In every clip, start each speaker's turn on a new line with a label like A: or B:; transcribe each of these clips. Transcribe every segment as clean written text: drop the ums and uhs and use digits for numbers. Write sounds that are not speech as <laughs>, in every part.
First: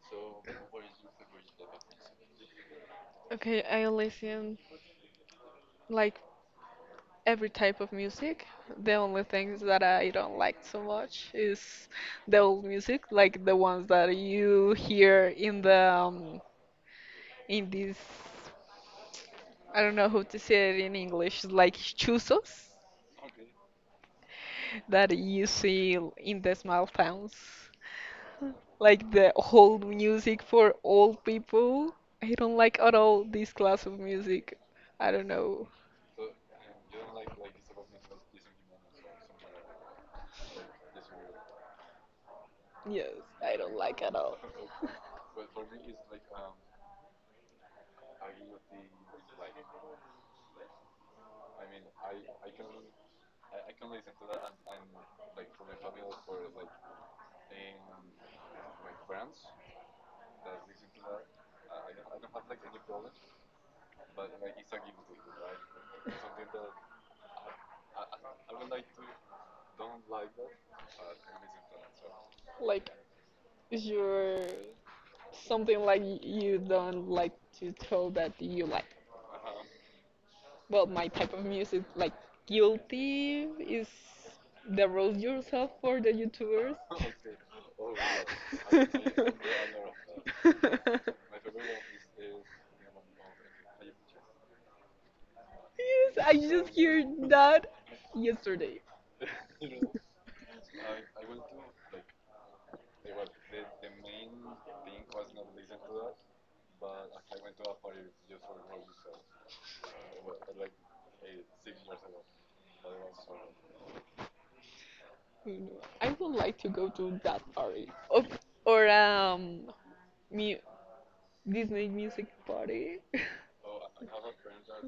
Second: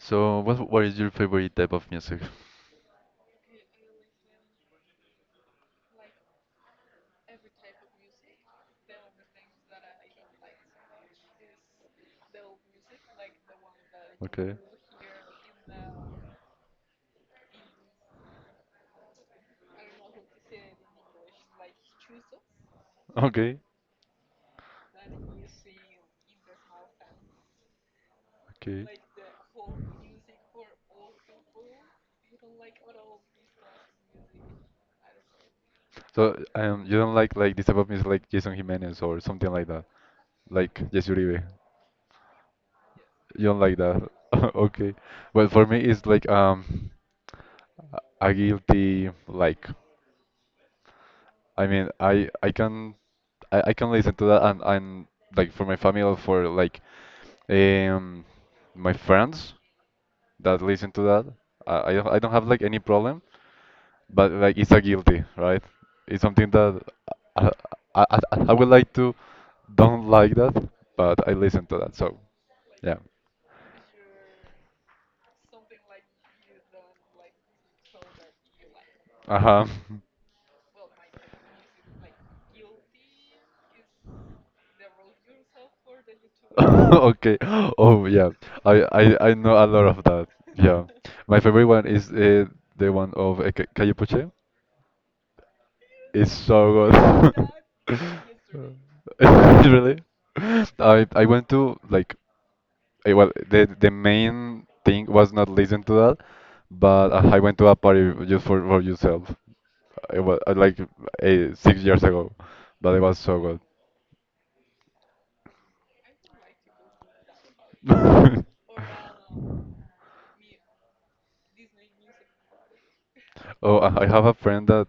A: So, what is your favorite type of music?
B: Okay, I listen like every type of music. The only things that I don't like so much is the old music, like the ones that
A: Okay.
B: you hear in the in this I don't know how to say it in English, like chuzos
A: Okay.
B: that you see in the small towns.
A: Okay.
B: Like the old music for old people. I don't like at all this class of music. I don't know.
A: So, you don't like this type of music like Jason Jimenez or something like that, like Jesse Uribe.
B: Yes,
A: You
B: I
A: don't like
B: don't like
A: that.
B: at all.
A: <laughs> Okay.
B: <laughs>
A: Well, for me, it's like a guilty like. I mean, I can listen to that and like for my family or for like um my friends that listen to that. I don't have like any problem, but like it's a guilty, right? It's something that I I, I would like to don't like that, but I listen to that. So
B: Like
A: yeah.
B: you're something like you don't like to tell that you like.
A: Uh-huh.
B: Well, my type of music, like guilty, is the roast yourself for the
A: <laughs> <laughs>
B: YouTubers.
A: Okay. Oh yeah. I, I know a lot
B: <laughs>
A: of that. Yeah. My favorite one is the one of Calle Puche.
B: Yes,
A: It's
B: I
A: so
B: just heard that
A: good. <laughs>
B: yesterday.
A: Really? I went to like well the main thing was not listen to that, but I went to a party just for yourself. It was like 6 years ago, but it was so good.
B: You know, I would like to go to that party. Or
A: <laughs>
B: mu Disney music party.
A: Oh, I have a friend that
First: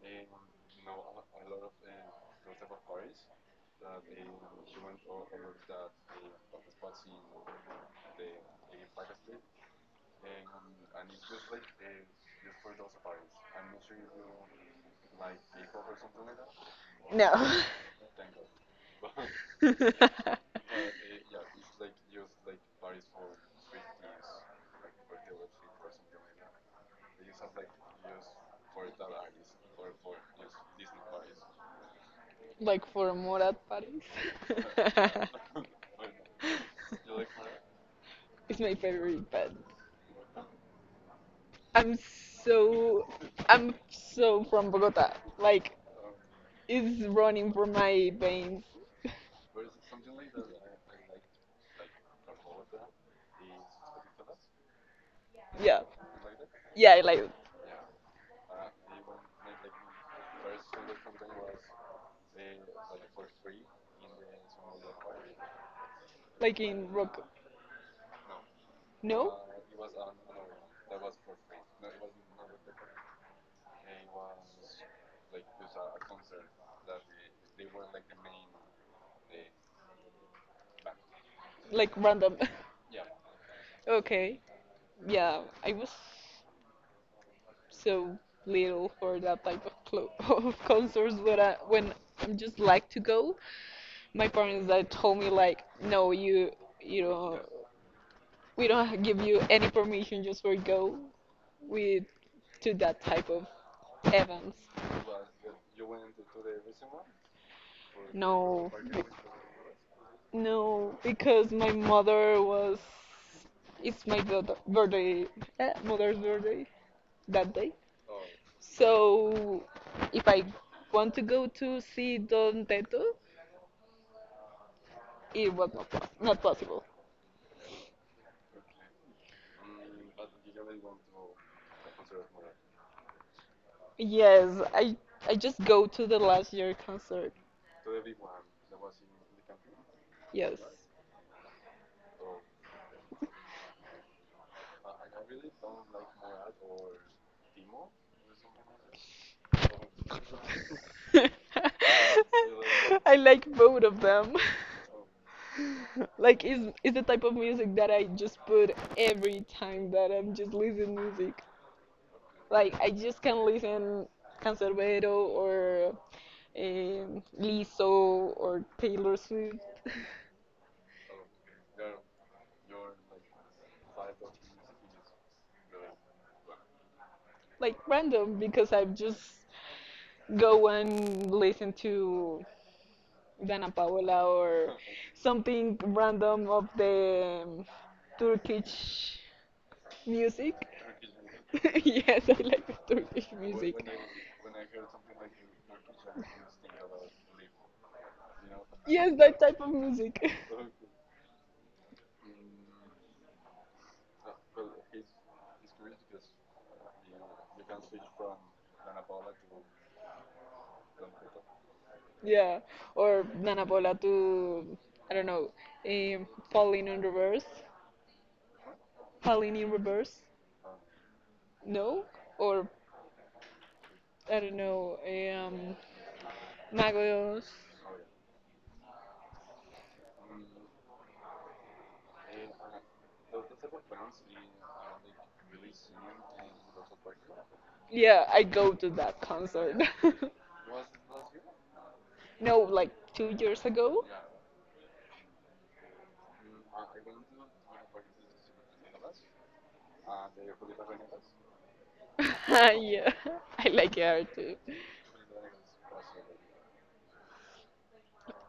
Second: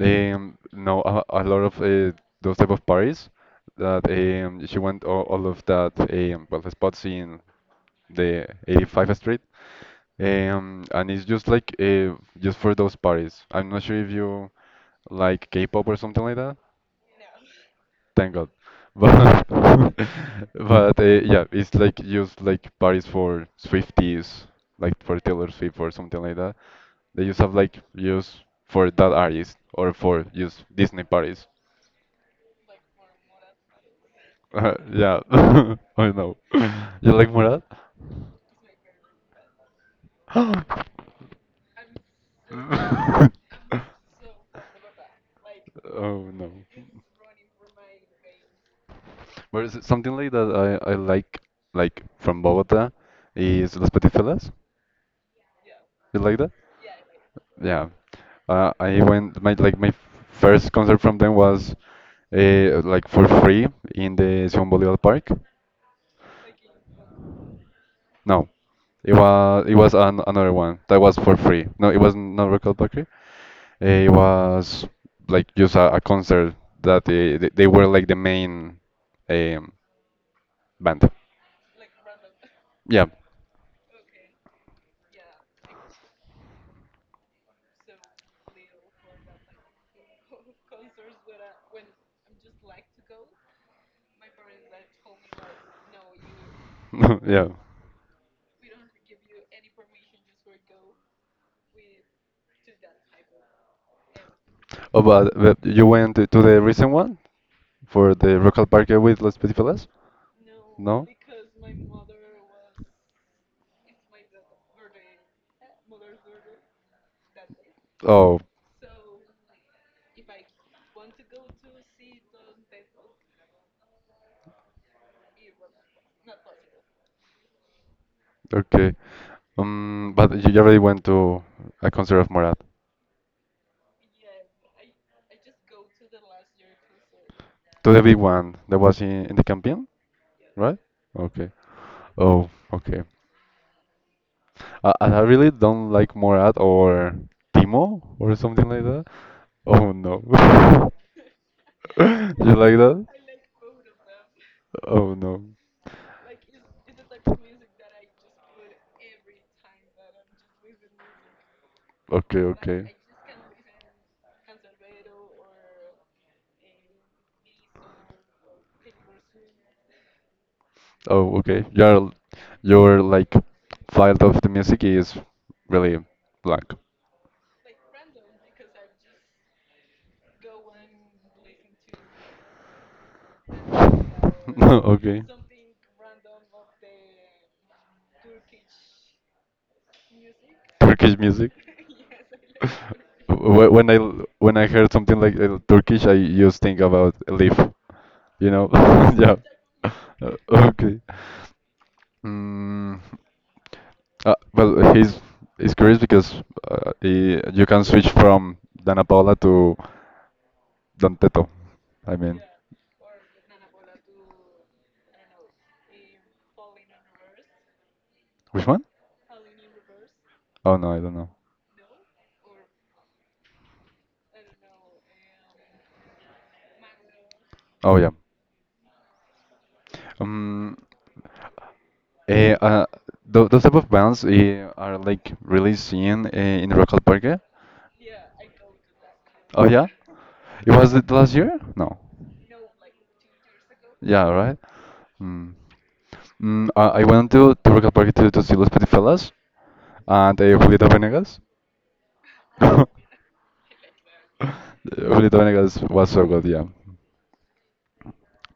A: um know a lot of those type of parties that she went all of that well the spots in the 85th Street um and it's just like just for those parties. I'm not sure if you like K-pop or something like.
B: <laughs> No.
A: Thank God. But <laughs>
B: <laughs>
A: but yeah, it's like used like parties for Swifties, like for Taylor Swift or something like that. They just have like use for that artist or for use Disney parties.
B: Like for more at Paris.
A: <laughs> Yeah, <laughs> I know. <laughs>
B: <laughs>
A: You like Murad?
B: It's my favorite, but I'm
A: <laughs>
B: so I'm
A: <gasps>
B: so from Bogota. Like
A: Oh no.
B: it's running from my veins.
A: But is it something like that I like from Bogota is Las Petifelas.
B: Yeah,
A: You like that?
B: yeah, like
A: Yeah. I went my my first concert from them was like for free in the Simón Bolívar Park.
B: like in rock.
A: No, it
B: No,
A: was another one that was for free. No, it was not Record Park. It was like just a concert that they were like the main um, band.
B: like random.
A: Yeah,
B: <laughs> Okay, yeah, I was so little for that type <laughs> of concerts when I just like to go. My parents that told me like, no, you
A: <laughs>
B: know
A: yeah.
B: we don't <laughs> give you any permission just for go with to that type of events.
A: Oh, but you went to the recent one for the Rock al
B: No,
A: Parque with Los Petifelas?
B: no,
A: No?
B: because my mother was it's my daughter birthday, mother's birthday that day.
A: Oh,
B: So if I want to go to see Don Teto, it was not possible.
A: okay. But you already went to a concert of Morat,
B: Yes, I just go to the last year concert.
A: to the big one that was in the campaign,
B: Yes.
A: right? Okay. Oh, okay. I really don't like Morat or Timo or something like that. Oh no. <laughs>
B: <laughs>
A: You like that?
B: I like both of them. <laughs>
A: Oh no.
B: Like is the type of music that I just put every time that I'm just listening music.
A: Okay,
B: Like I
A: okay.
B: just can listen Canserbero or Lizzo or Taylor Swift.
A: Oh, okay. Your like file of the music is really blank.
B: <laughs> Like random because I just go and listen to Dana Paola
A: <laughs>
B: or
A: No, okay.
B: something random of the Turkish music.
A: Turkish music.
B: <laughs> Yes, I
A: <laughs>
B: like the Turkish
A: Wh-
B: music.
A: When I l- when I heard something like Turkish, I just think about Elif. You know?
B: Yes,
A: <laughs> Yeah.
B: that type of music. <laughs>
A: Uh, Okay. Mm. Well, he's curious because you can switch from Dana Paola to Don Teto. I mean,
B: Yeah, or Dana Paola to, I don't know, falling in reverse,
A: which one?
B: falling in reverse.
A: Oh no, I don't know.
B: No, or I don't know, Magos.
A: Oh yeah. Um, eh, uh, those type of bands are like really seen in Rock al Parque.
B: Yeah, I go to that
A: Oh
B: concert.
A: yeah, it was it last year? No.
B: <laughs> No, like 2 years ago.
A: Yeah, right. Mm. I went to Roca Park to see Los Petifelas and Julieta Venegas.
B: <laughs>
A: <laughs>
B: Yeah, I like her too.
A: Julieta Venegas was so good, yeah.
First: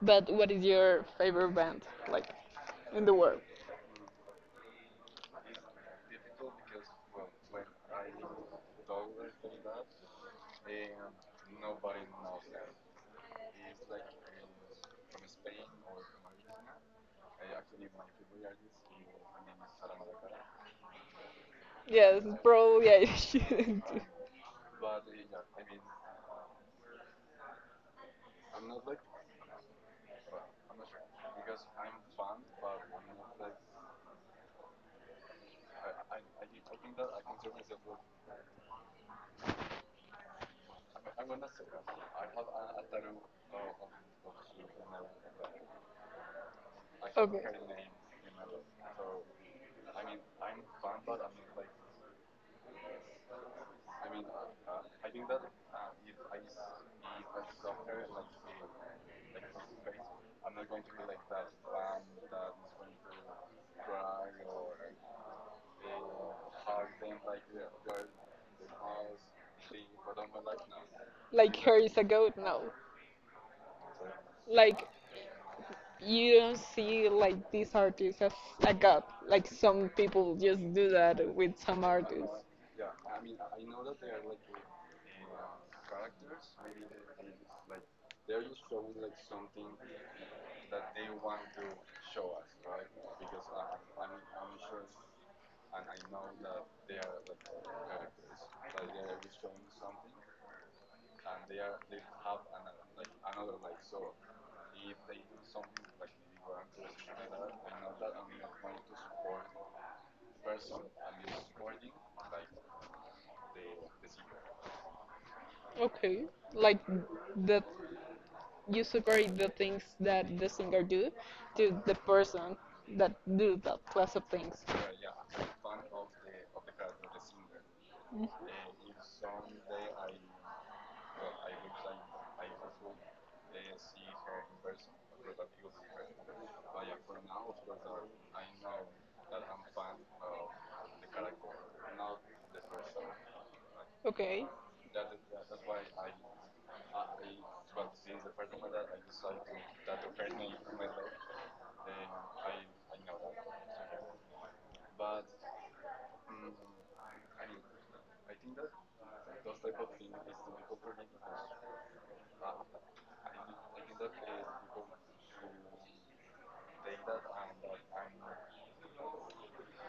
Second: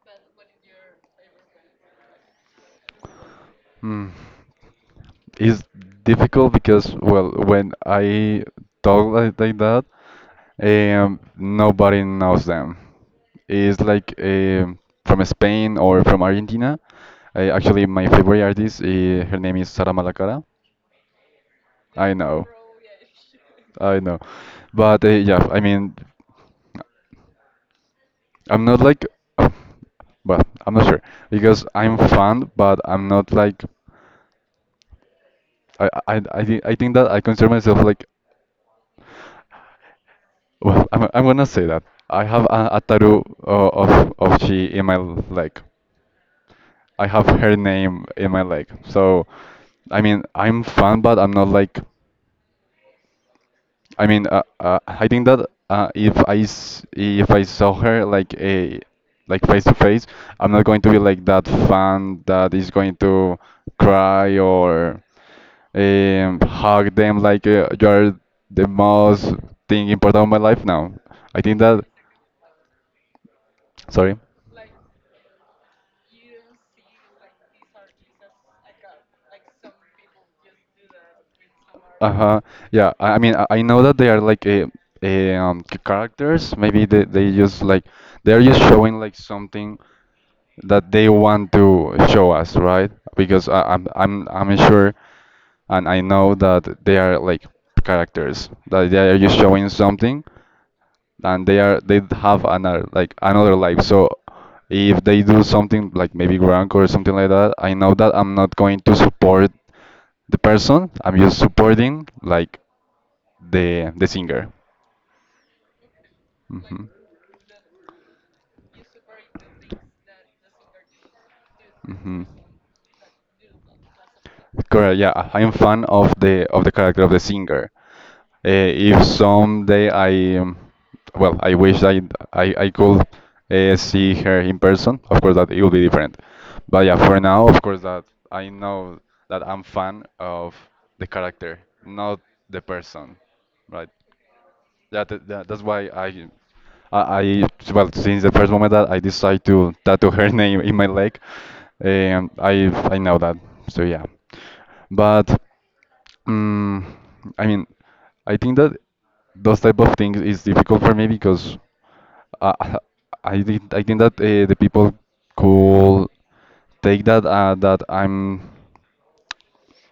B: But what is your favorite band, like, in the world?
A: Hmm. It's difficult because, well, when I talk like that, nobody knows them. It's like from Spain or from Argentina. Actually, my favorite artist, her name is Sara Malacara. I
B: Yes,
A: know,
B: probably I <laughs> shouldn't.
A: I know. But yeah, I mean, I'm not like, uh, well, I'm not sure because I'm fan, but I'm not like, I think that I consider myself like. Well, I'm gonna say that I have a tattoo of she in my leg. I have
B: Okay.
A: her name in my leg. So, I mean, I'm fan, but I'm not like. I mean, I think that if I s if I saw her like a like face to face, I'm not going to be like that fan that is going to cry or hug them like you're the most thing important of my life now. I
B: Like
A: think
B: her
A: that.
B: is a goat? No.
A: Sorry.
B: Like you don't see like this artist as a god. Like some people just do that with some
A: Uh-huh.
B: artists.
A: Yeah, I mean, I know that they are like characters. Maybe they're just showing like something that they want to show us, right? Because I'm sure and I know that they are like characters that they are just showing something and they have another life. So if they do something like maybe wrong or something like that, I know that I'm not going to support the person. I'm just supporting like the singer.
B: Okay. Like
A: hmm
B: that you separate the things that the singer do to the
A: hmm
B: person that do that class of things.
A: Correct. Yeah, I am fan of the character of the singer. If someday I wish I could see her in person. Of course, that it will be different. But yeah, for now, of course, that I know that I'm fan of the character, not the person, right?
B: Okay.
A: That's why I well, since the first moment that I decided to tattoo her <laughs> name in my leg, I know that. So yeah, but. Mm, I mean, I think that those type of things is difficult for me because uh, <laughs> I think that the people could take that that I'm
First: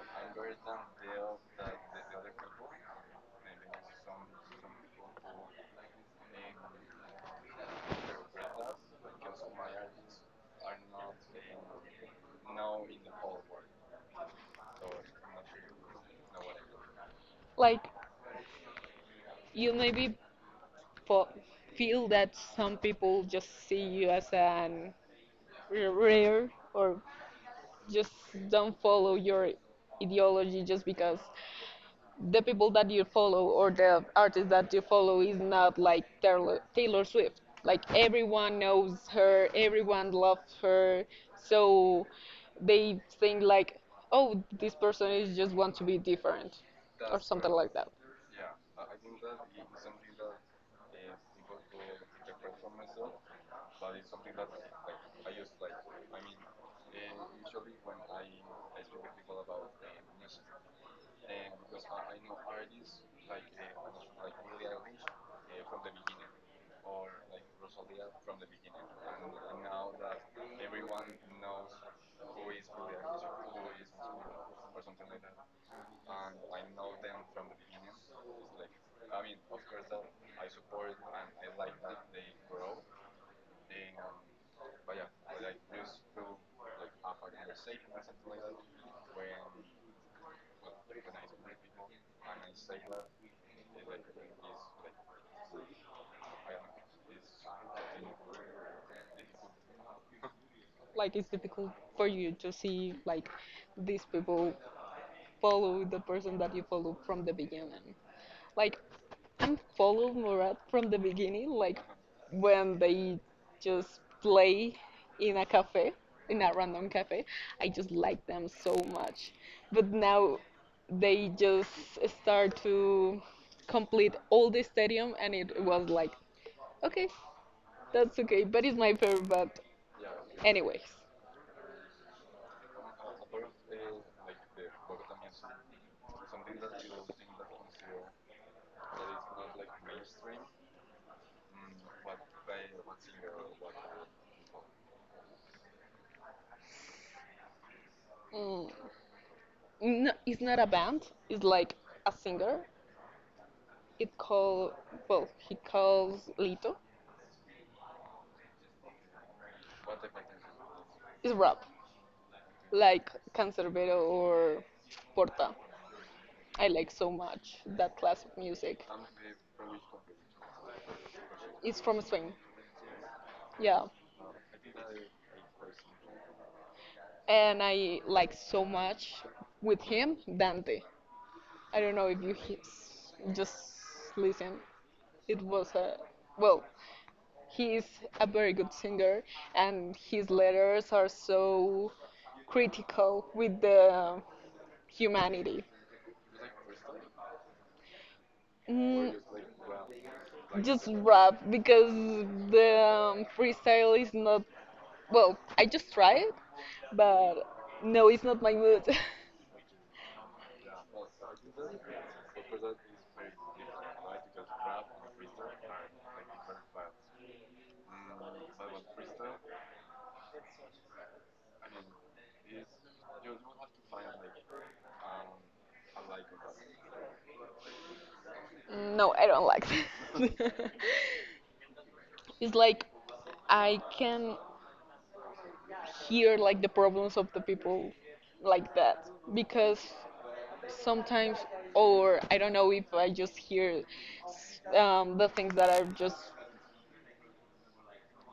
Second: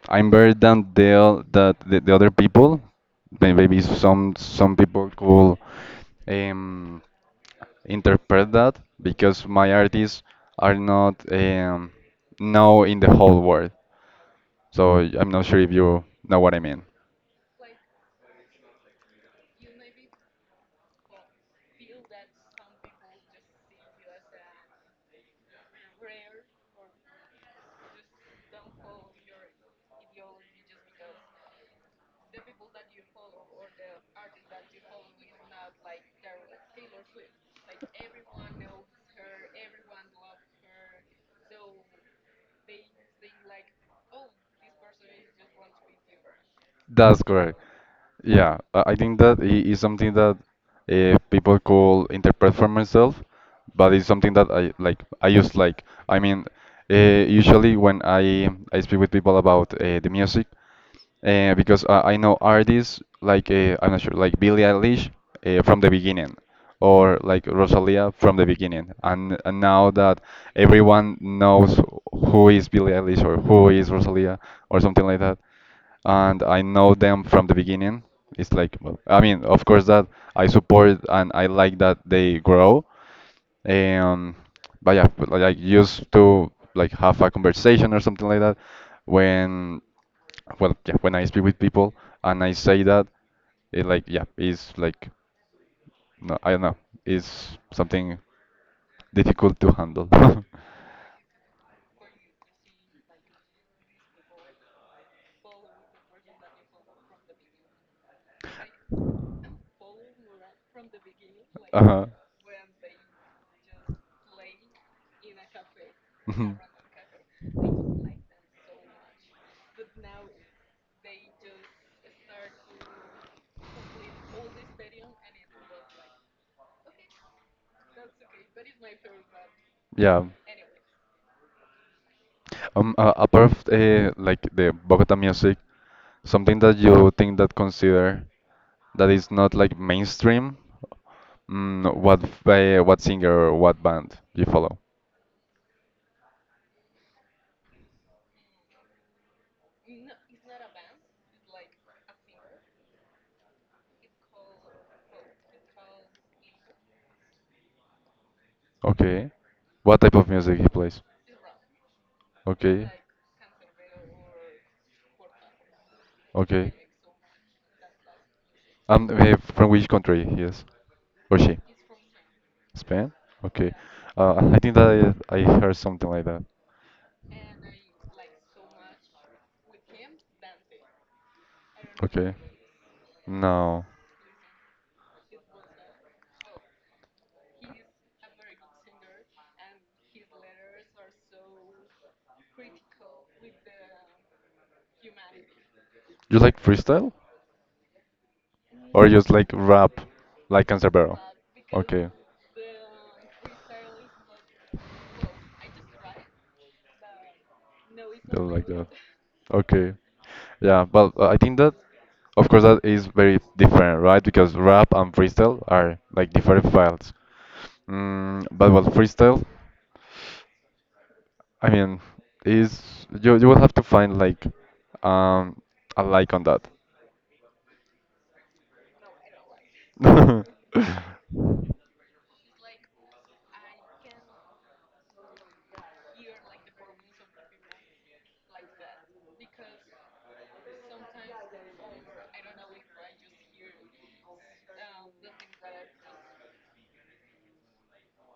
A: I'm better than the other people. Maybe some people could um, interpret that because my artists are not known in the whole world. So I'm not sure if you know what I mean.
B: Like you maybe po feel that some people just see you as an rare or just don't follow your ideology just because the people that you follow or the artist that you follow is not like Taylor Swift. Like everyone knows her, everyone loves her, so they think like, oh, this person is just want to be different or
A: That's
B: something
A: correct.
B: like that.
A: Yeah, I think that is something that people could interpret for myself, but it's something that I like. I use like. I mean, usually when I speak with people about the music, because I know artists like I'm not sure like Billie Eilish from the beginning or like Rosalia from the beginning and now that everyone knows who is Billie Eilish or who is Rosalia or something like that and I know them from the beginning. It's like well, I mean of course that I support and I like that they grow, um, but yeah, but like I used to like have a conversation or something like that when well yeah when I speak with people and I say that, it like yeah it's like no I don't know, it's something difficult to handle. <laughs>
B: Like it's difficult for you to see like these people follow the person that you follow from the beginning. Like I'm follow Murat from the beginning, like
A: Uh-huh.
B: when they just play in a cafe, in a
A: Mhm.
B: random cafe. I just like them so much. But now they just start to complete all the stadium and it was like okay, that's okay, but it's my favorite but
A: Yeah.
B: anyways.
A: Apart of like the Bogota music, something that you think that consider that is not like mainstream. What singer or what band you follow?
B: Mm. No, it's not a band. It's like a singer. It called well, he calls Lito.
A: Okay. What type of music he plays?
B: It's rap,
A: Okay.
B: like Cancerbero or Porta. I
A: Okay.
B: like so much that class of music.
A: From which country he is or she?
B: It's from Spain,
A: Spain? Okay.
B: yeah,
A: I think that I heard something like that.
B: and I like so much with him Dante. I don't know if
A: Okay.
B: you just
A: No.
B: listen. It was a well, he's a very good singer, and his letters are so critical with the humanity.
A: You like freestyle or
B: Mm,
A: just like rap, like
B: just
A: Canserbero?
B: rap because
A: Okay.
B: the freestyle is not well I just try it, but no, it's
A: So
B: not
A: just
B: my
A: like
B: mood.
A: that. Okay. Yeah, but I think that of course that is very different, right? Because rap and freestyle are like different files. But what freestyle, I mean, is you will have to find like um a like on that.
B: <laughs> No, I don't like that.
A: <laughs>
B: <laughs> It's like I can hear like the problems of the people like that because sometimes, or I don't know if I just hear the things that are just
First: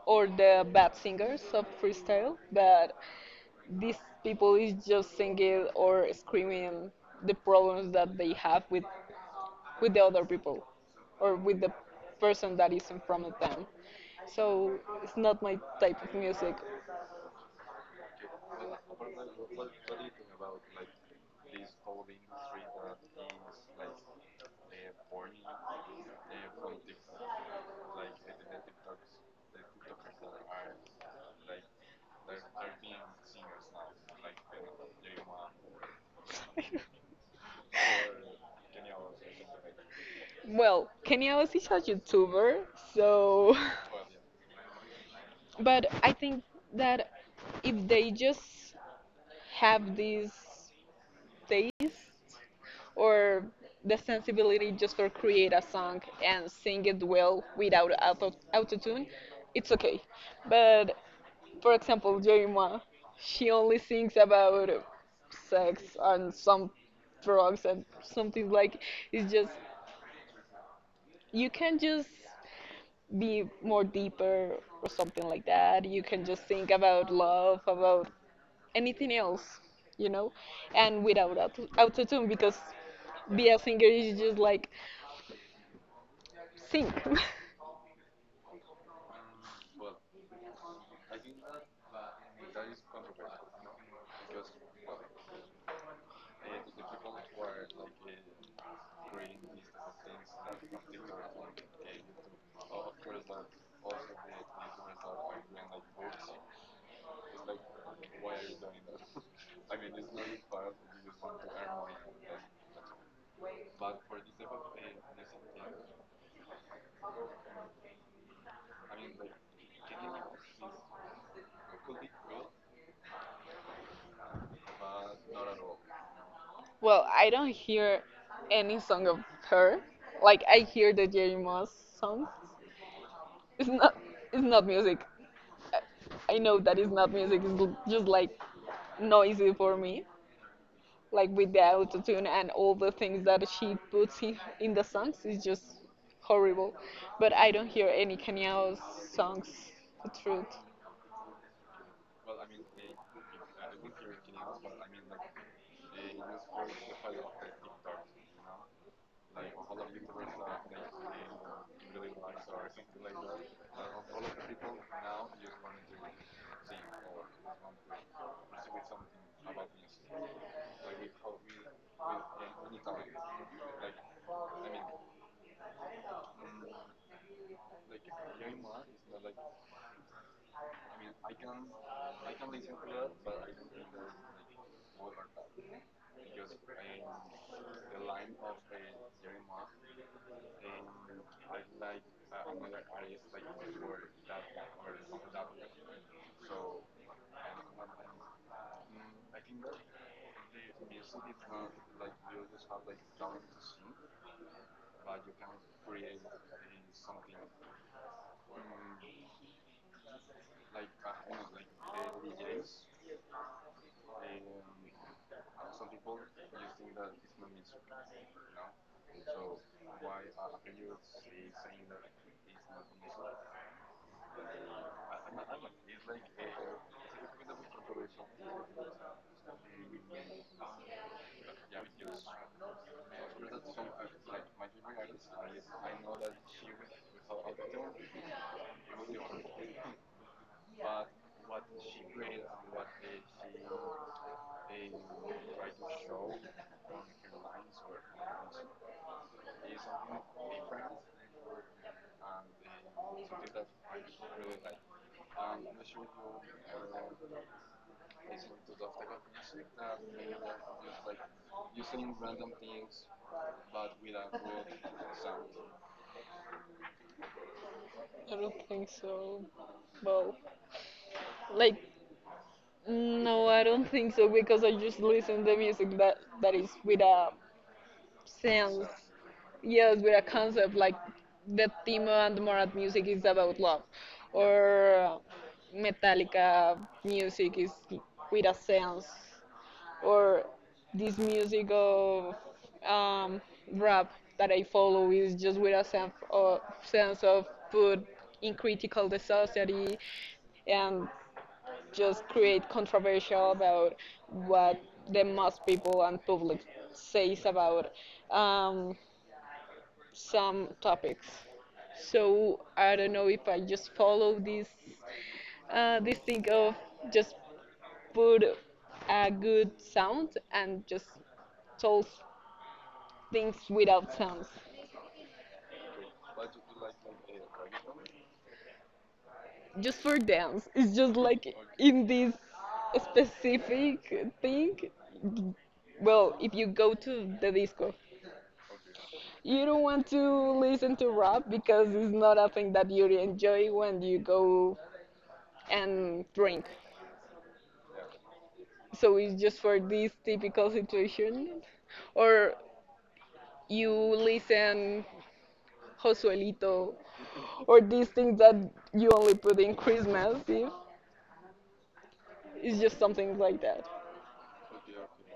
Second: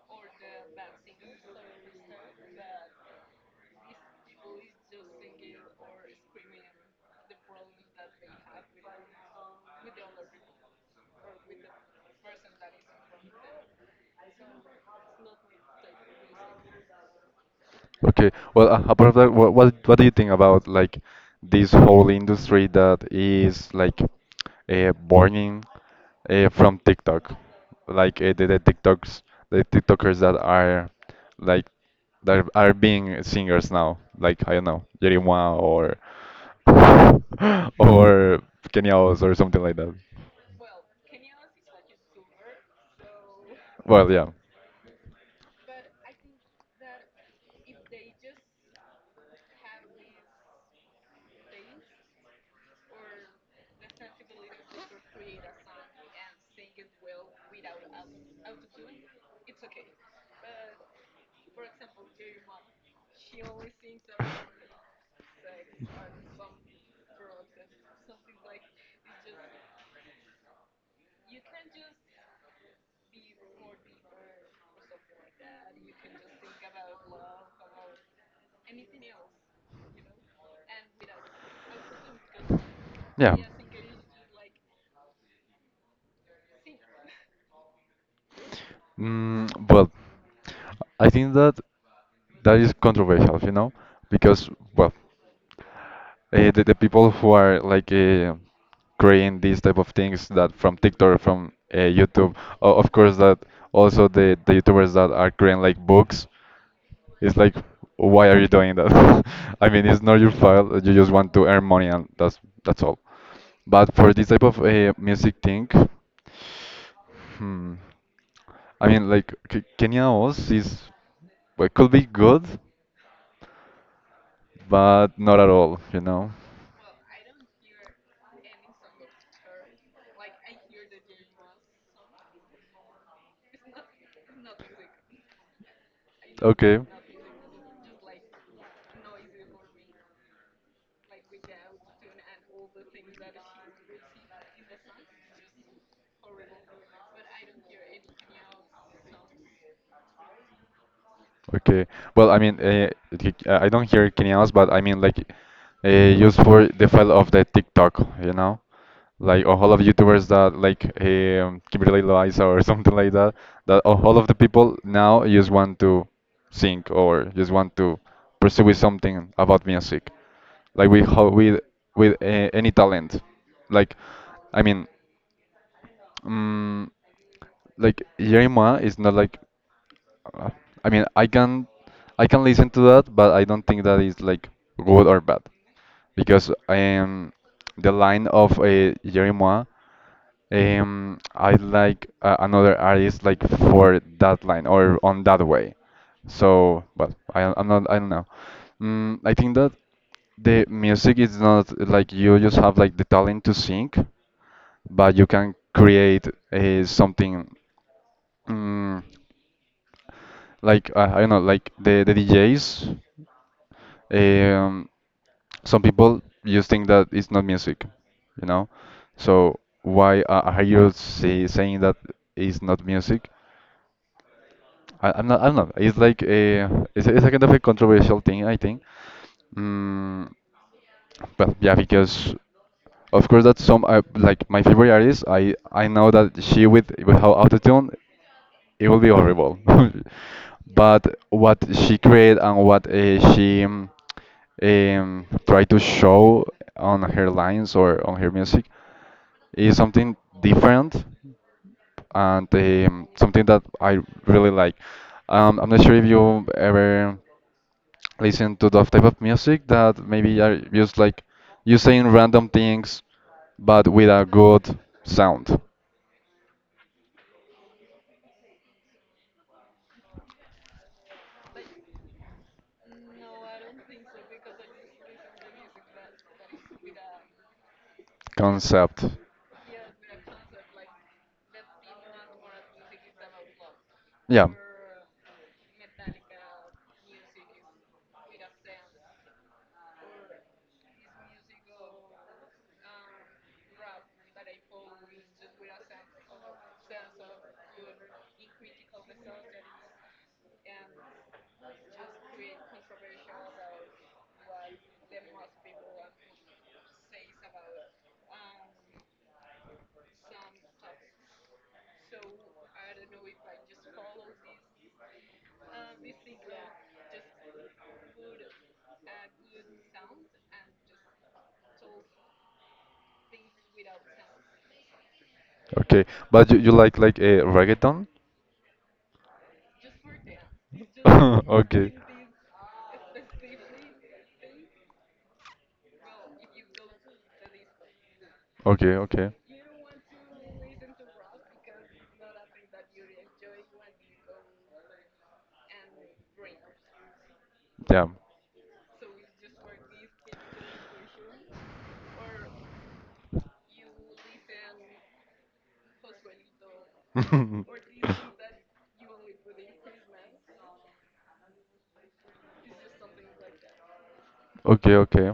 B: or the bad singers of freestyle, but these people is just singing or screaming the problems that they have with the other people or with the person that is in front of them. So it's not my type of music.
A: Okay. Well, apart of that, what do you think about like this whole industry that is like born from TikTok, like the, TikToks, the TikTokers like that are being singers now, like I don't know, Yerima or <sighs> <laughs> or Kenyaos or something like that.
B: Well, Kenya was is a YouTuber, so
A: Well, yeah,
B: <laughs> but I think that if they just have this taste or the sensibility just for create a song and sing it well without autotune, it's okay. But for example, Joyma, she only sings about sex and some drugs and something like it's just you can just be more deeper or something like that. You can just think about love, about anything else, you know, and without autotune because
A: yeah.
B: be a singer is just like sing.
A: Well. I think that that is controversial, because well, the people who are like creating these type of things that from TikTok, from YouTube, of course that also the YouTubers that are creating like books, it's like why are you doing that? <laughs> I mean, it's not your fault. You just want to earn money, and that's all. But for this type of music thing, hmm, I mean, like Kenya Oz is, well, could be good, but not at all, you know.
B: <laughs> Well, I don't hear any song of her. Like I hear the Jerry Moss songs. It's not. It's not music. I know that
A: Okay.
B: it's not music. It's just like noisy for me. Like with the autotune and all the things that she puts in the songs is just horrible. But I don't hear any Kanye songs. The truth.
A: Okay. Well, I mean, like, I don't hear Kenyanos, but I mean, like, used for the file of the TikTok, like all of YouTubers that like Kimberly Loaiza or <laughs> something like that. That all of the people now just want to sing or just want to pursue with something about music, like with how with any talent. Like, I mean. Mm like Yerima is not like uh, I mean I can listen to that, but I don't think that is like good or bad because the line of Yerima, I like another artist like for that line or on that way. So, but I don't know. Mm, I think that the music is not like you just have like the talent to sing, but you can create something. Mm, like I don't know, like the DJs. Um, some people just think that it's not music, you know. So why are you saying that it's not music? I'm not. I don't know. It's like it's a kind of a controversial thing, I think. Mm, but yeah, because of course that's some like my favorite artist. I know that she with without autotune, it will be horrible. <laughs> But what she created and what she try to show on her lines or on her music is something different and something that I really like. I'm not sure if you ever listen to that type of music that maybe are just like you saying random things but with a good sound
B: I don't think so. Well, like, no, I don't think so because I just listen to music that is with a sense.
A: concept.
B: Yes, with a concept like the Timo and Morat music is about love,
A: Yeah.
B: or Metallica music is with a sense, or this music of um, rap that I follow is just with a sense of put in critical the society and just create controversial about what the most people and public says about um, some topics. So I don't know if I just follow this thing of just put a good sound and just told things without sounds
A: Okay, but you like a reggaeton?
B: just for dance. It's just like
A: <laughs>
B: in this specific thing. Well, if you go to the disco
A: Okay, okay, okay.
B: you don't want to listen to rap because it's not a thing that you enjoy when you go and drink.
A: Yeah.
B: So it's just for this typical situation. Or you listen Josuelito or these
A: <laughs>
B: things that you only put in Christmas Eve. It's just something like that.
A: Okay, okay.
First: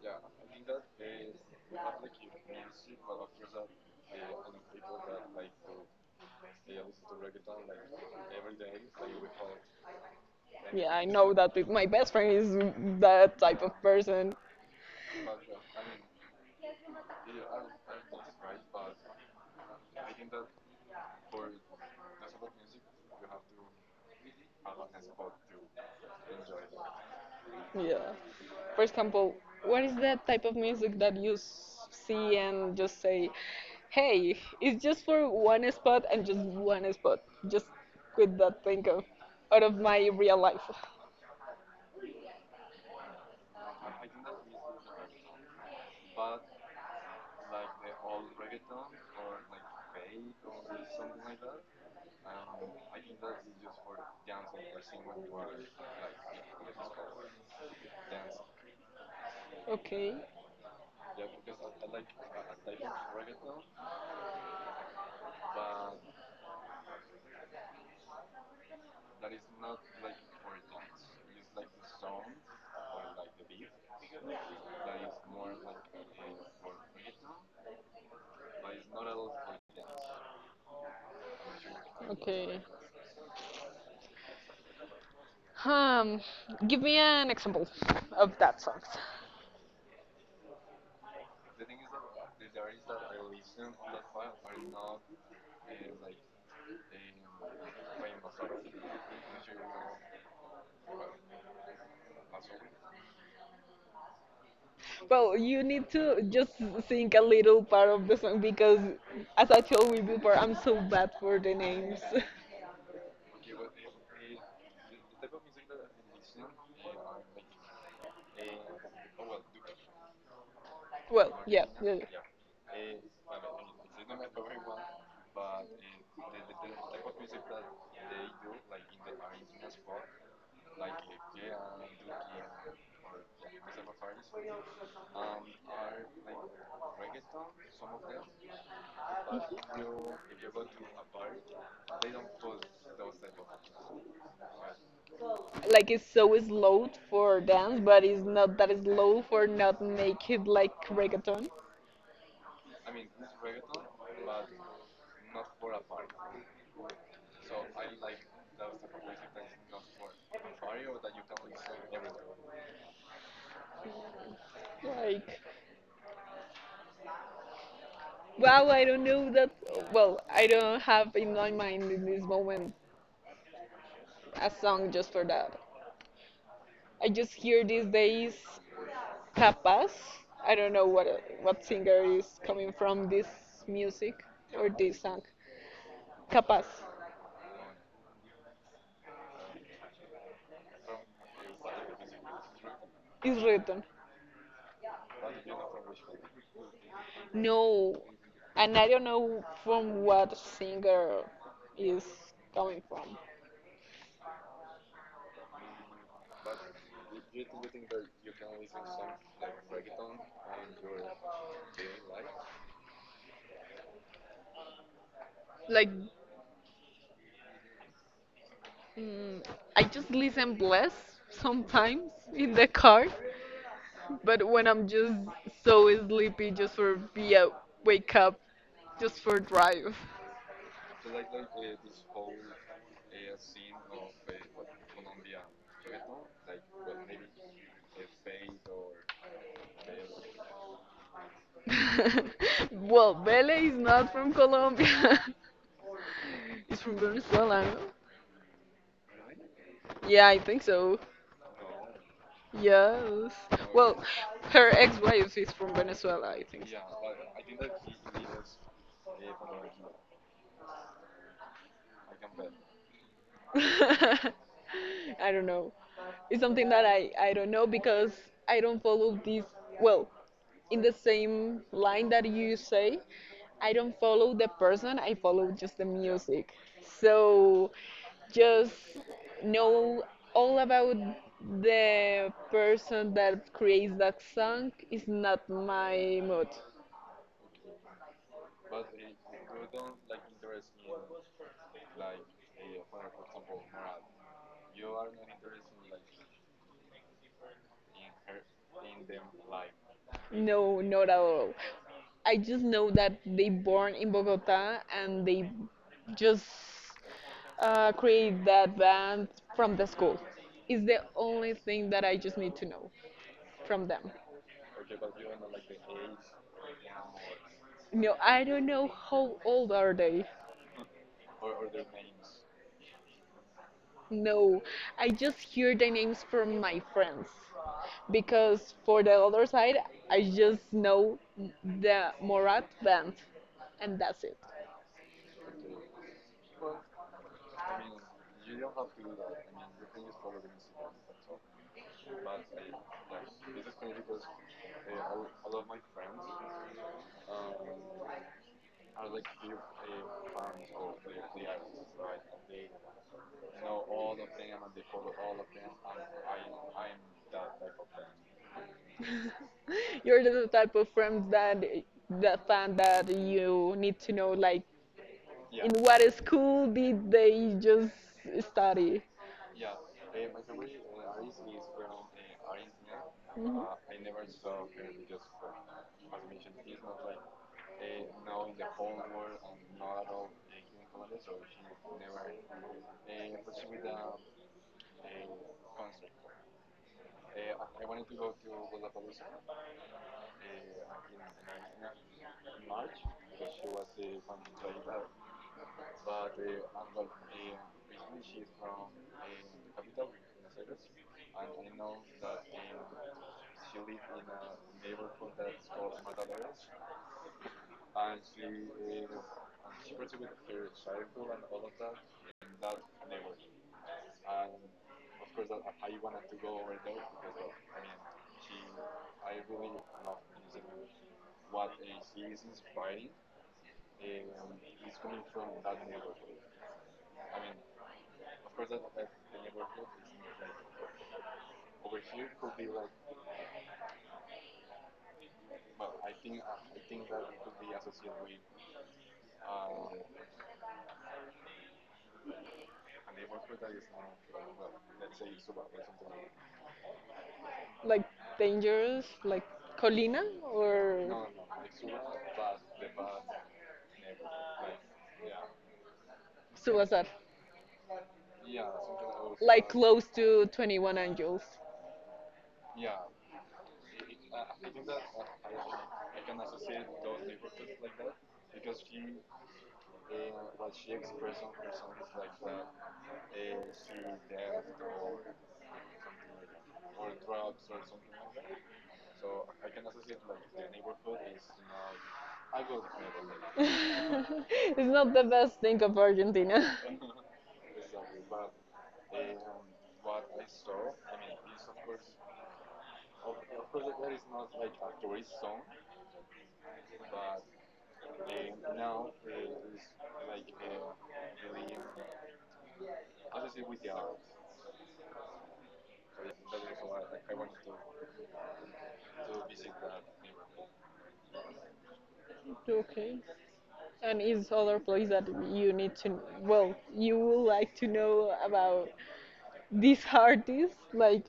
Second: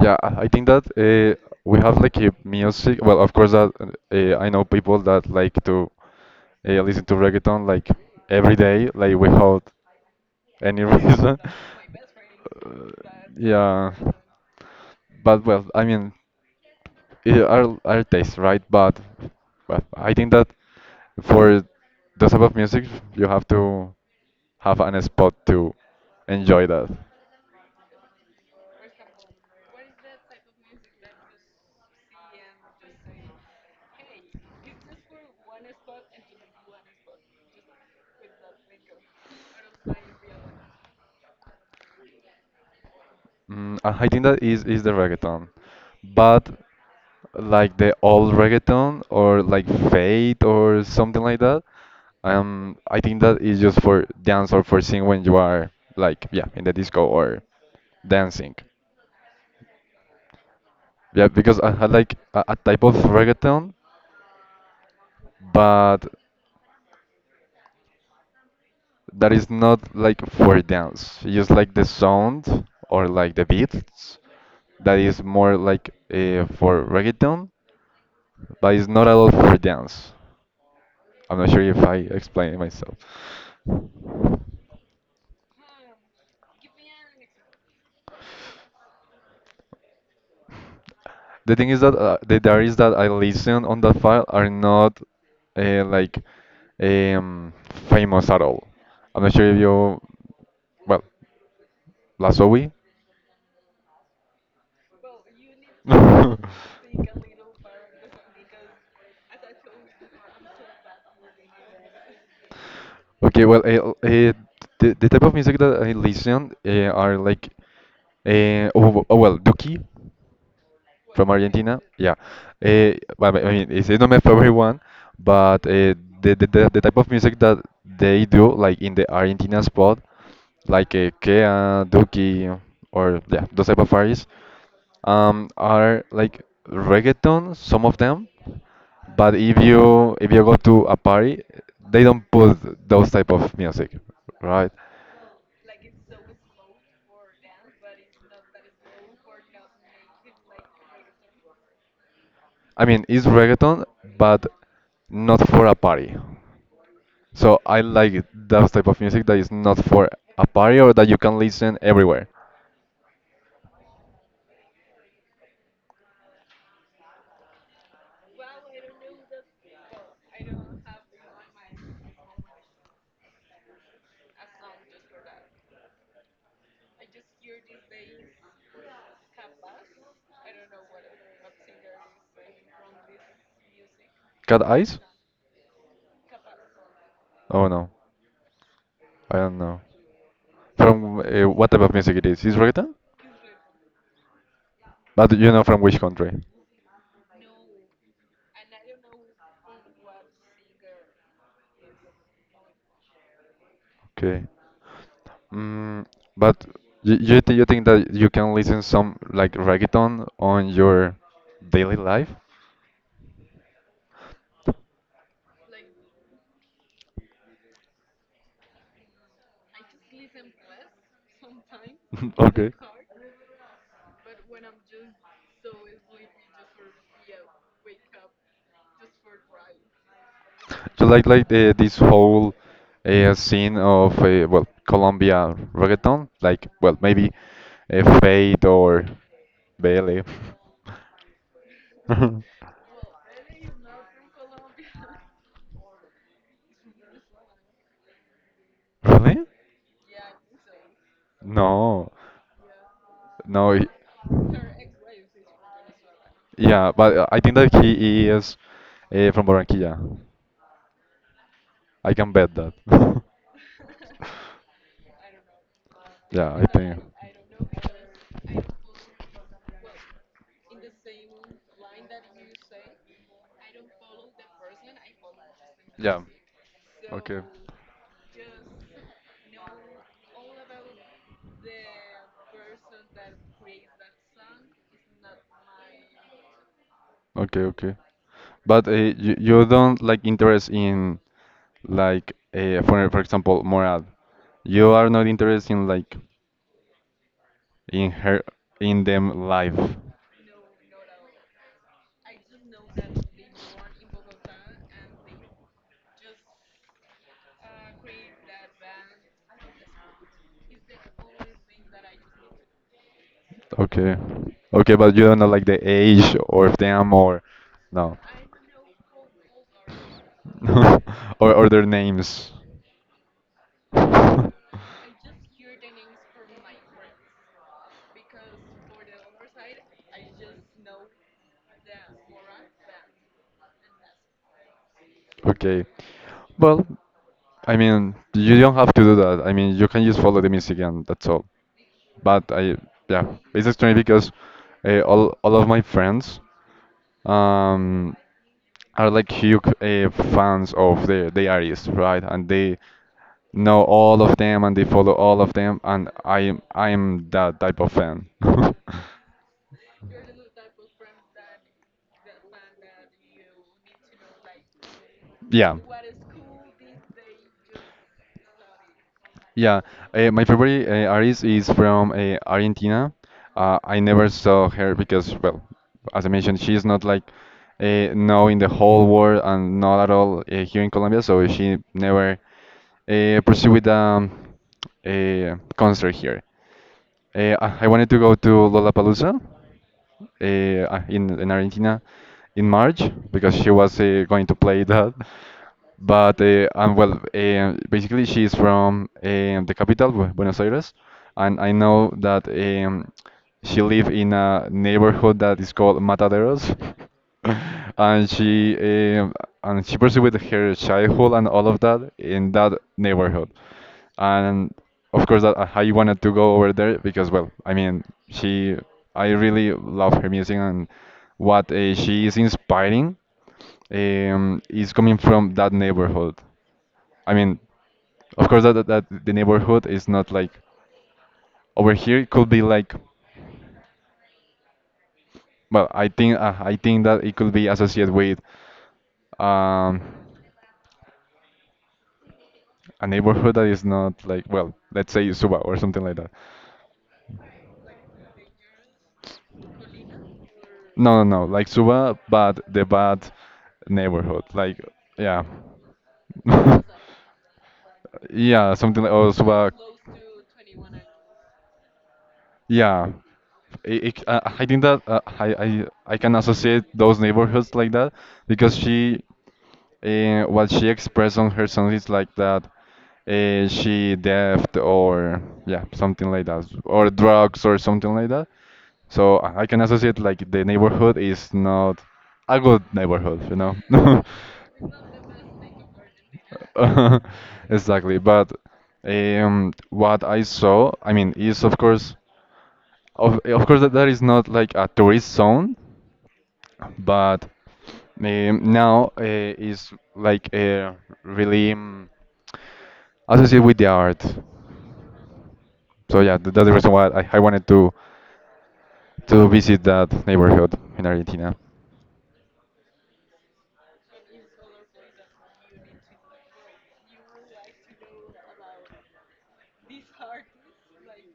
A: Yeah, I think that we have like a music. Well, of course that I know people that like to listen to reggaeton like every day, like without any <laughs>
B: Yeah, I know
A: reason.
B: that my best friend is that type of
A: Yeah,
B: person.
A: but well, I mean, it are our taste, right? But I think that for the type of music, you have to have an spot to enjoy that.
B: Yeah. For example, what is that type of music that you see and just say, hey, it's just for one spot and just one spot. Just quit that thing of, out of my real life.
A: Mm, I think that is the reggaeton, but like the old reggaeton or like Fate or something like that. I think that is just for dance or for sing when you are like yeah in the disco or dancing.
B: Okay.
A: Yeah, because I had like a type of reggaeton, but that is not like for dance. It's just like the sound or like the beats that is more like for reggaeton, but it's not at all for dance. I'm not sure if I
B: Okay.
A: explained myself.
B: Um, Give me an example of that song.
A: The thing is that the diaries that I listen on that file are not like um, famous at all. I'm not sure if you, well, Lazowi.
B: Well, you need to just sing
A: <laughs>
B: a little part of the song because, as I told you before, I'm so bad for the names. <laughs>
A: Okay, well, the type of music that I listen are like, oh well, Duki. From
B: Well, yeah,
A: Argentina,
B: yeah,
A: yeah.
B: yeah.
A: I mean, it's not my favorite one, but the type of music that they do, like in the Argentina spot, like Kea, Duki, or yeah, those type of artists, are like reggaeton, some of them, but if you go to a party, they don't put those type of music, right?
B: Like it's so slow for dance, but it's not that slow for not make it like reggaeton.
A: I mean, it's reggaeton, but not for a party. So I like it, those type of music that is not for a party or that you can listen everywhere.
B: Like, wow, I don't know that. Well, I don't have in my mind in this moment a song just for that. I just hear these days Capaz. I don't know what singer is coming from this music
A: Cat
B: or this
A: Eyes?
B: song. Capaz
A: Oh no, I don't know. From what type of music it is? Is reggaeton?
B: is written.
A: But you know from which country?
B: No, and I don't know from what singer is coming from.
A: Okay. Mm, but you think that you can listen some like reggaeton on your daily life?
B: Like mm, I just listen Bless sometimes
A: <laughs>
B: in the
A: Okay.
B: car, but when I'm just so sleepy, just for be a wake up, just for drive.
A: Do you like this whole scene of well Colombia reggaeton? Like well maybe Fade or Bele.
B: <laughs>
A: <laughs>
B: Well, Belle is not from Colombia. <laughs> He's from Venezuela, no?
A: Really?
B: Yeah, I think so.
A: No,
B: Yes.
A: no. He-
B: Well, her ex-wife is from Venezuela, I think. So.
A: Yeah, but I think that he is from Barranquilla. I can bet that. <laughs>
B: <laughs> I don't know. It's
A: Yeah, I
B: something that
A: think.
B: I don't know because I don't follow these well. In the same line that you say, I don't follow the person, I follow just the
A: Yeah.
B: music. So
A: Okay.
B: just know all about the person that creates that song is not my mood.
A: Okay, okay. But you don't like interest in like for example moral. You are not interested in like in her in them life.
B: No, not at all. I just know that they born in Bogota and they just create that band from the school. It's the only thing that I just need to know from them.
A: Okay. Okay, but you don't know like the age or of them or
B: No,
A: no.
B: I don't know how old are they.
A: <laughs> Or their names.
B: No, I
A: <laughs>
B: just hear the names from my friends. Because for the other side, I just know the Morat band, and that's it.
A: Okay. Well, I mean, you don't have to do that. I mean, you can just follow the music and that's all. But I, yeah, it's strange because all of my friends um are like huge fans of the artists, right? And they know all of them and they follow all of them, and I am that type of fan. <laughs>
B: <laughs> You're the type of friends that the fan that you need to know, like in
A: Yeah.
B: what school did they just study.
A: Yeah, my favorite artist is from Argentina. I never saw her because, well, as I mentioned,
B: Mhm.
A: she's not like known in the whole world and not at all here in Colombia, so she never pursued with a concert here. I wanted to go to Lollapalooza in Argentina in March because she was going to play <laughs> that, but and well, basically she's from the capital, Buenos Aires, and I know that she live in a neighborhood that is called Mataderos, <laughs> and she um and she pursued her childhood and all of that in that neighborhood, and of course that I wanted to go over there because well, I mean she I really love her music and what she is inspiring is coming from that neighborhood. I mean, of course, that the neighborhood is not like over here. It could be like, well, I think that it could be associated with um, a neighborhood that is not like, well, let's say Suba or something like that.
B: Like dangerous, like Colina or
A: No, no, no, like Suba, but the bad neighborhood. Like, yeah, <laughs>
B: Subasar,
A: yeah, something like oh
B: like
A: Suba.
B: close to 21 Angels.
A: Yeah, I think that I can associate those neighborhoods like that because she what she expressed on her song is like that she theft or yeah something like that or drugs or something like that. So I can associate like the neighborhood is not a good neighborhood, you
B: <laughs>
A: know. <laughs>
B: It's not the best thing of Argentina.
A: <laughs> Exactly, but what I saw, I mean, is of course. Of course, that, that is not like a tourist zone, but now is like really associated with the art. So yeah, that's the reason why I wanted to visit that neighborhood in Argentina.
B: <laughs> Okay. And is other place that you need to well, you would like to know about this artist, like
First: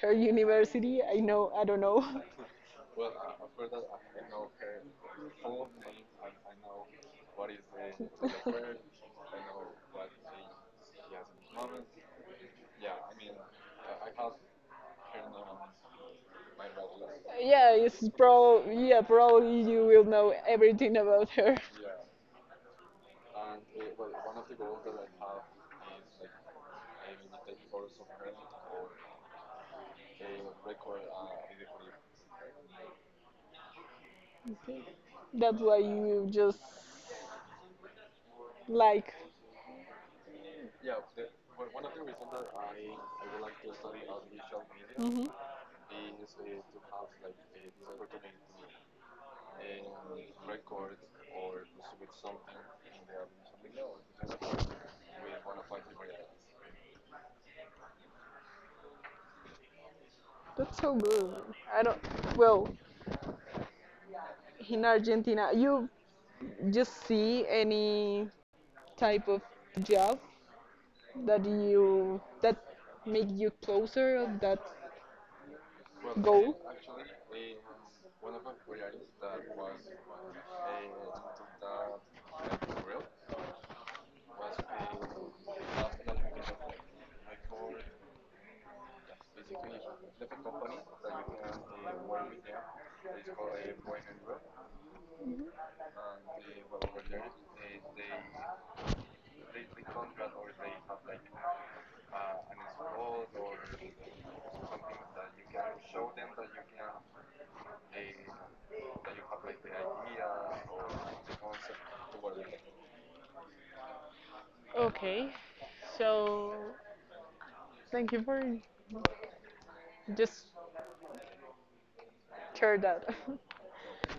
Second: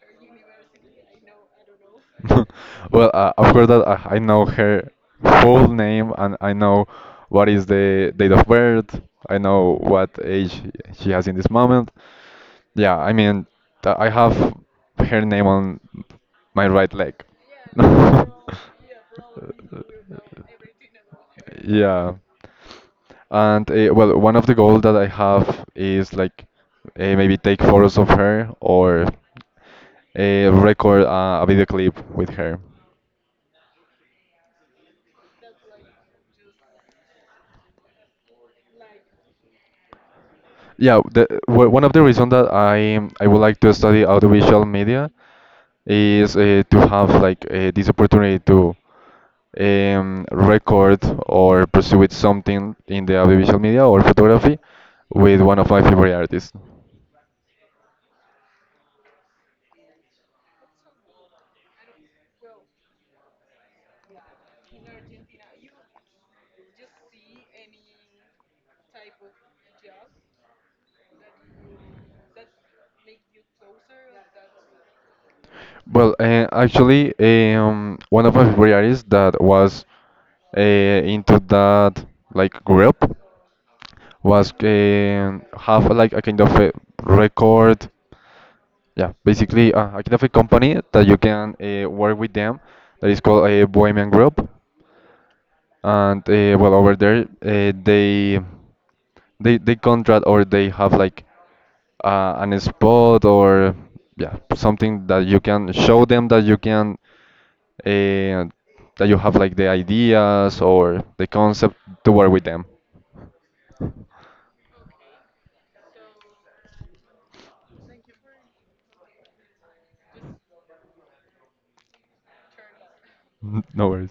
B: her university, I know, I don't know.
A: <laughs> Well, of
B: <laughs>
A: course that I know her full name and I know what is the date of birth. I know what age she has in this moment. Yeah, I mean, I have her name on my right leg.
B: Yeah, it's
A: <laughs>
B: prob. Yeah, probably you will know everything about her.
A: Yeah. And well, one of the goals that I have is like maybe take photos of her or record a video clip with her.
B: Okay. That's why you just like.
A: Yeah, one of the reasons that I would like to study audiovisual media
B: Hmm.
A: is to have like this opportunity to record or pursue with something in the audiovisual media or photography with one of my favorite artists.
B: That's so good. I don't. Well, in Argentina, you just see any type of job that make you closer of that
A: Well,
B: goal.
A: actually, one of my favorite artists that was into that like group was have like a kind of a record. Yeah, basically, I can have a company that you can work with them that is called a Bohemian Group, and well, over there they contract or they have like an spot or yeah something that you can show them that you can uh, that you have like the ideas or the concept to work with them.
B: Okay, so thank you for just share that. <laughs>
A: <laughs> No worries.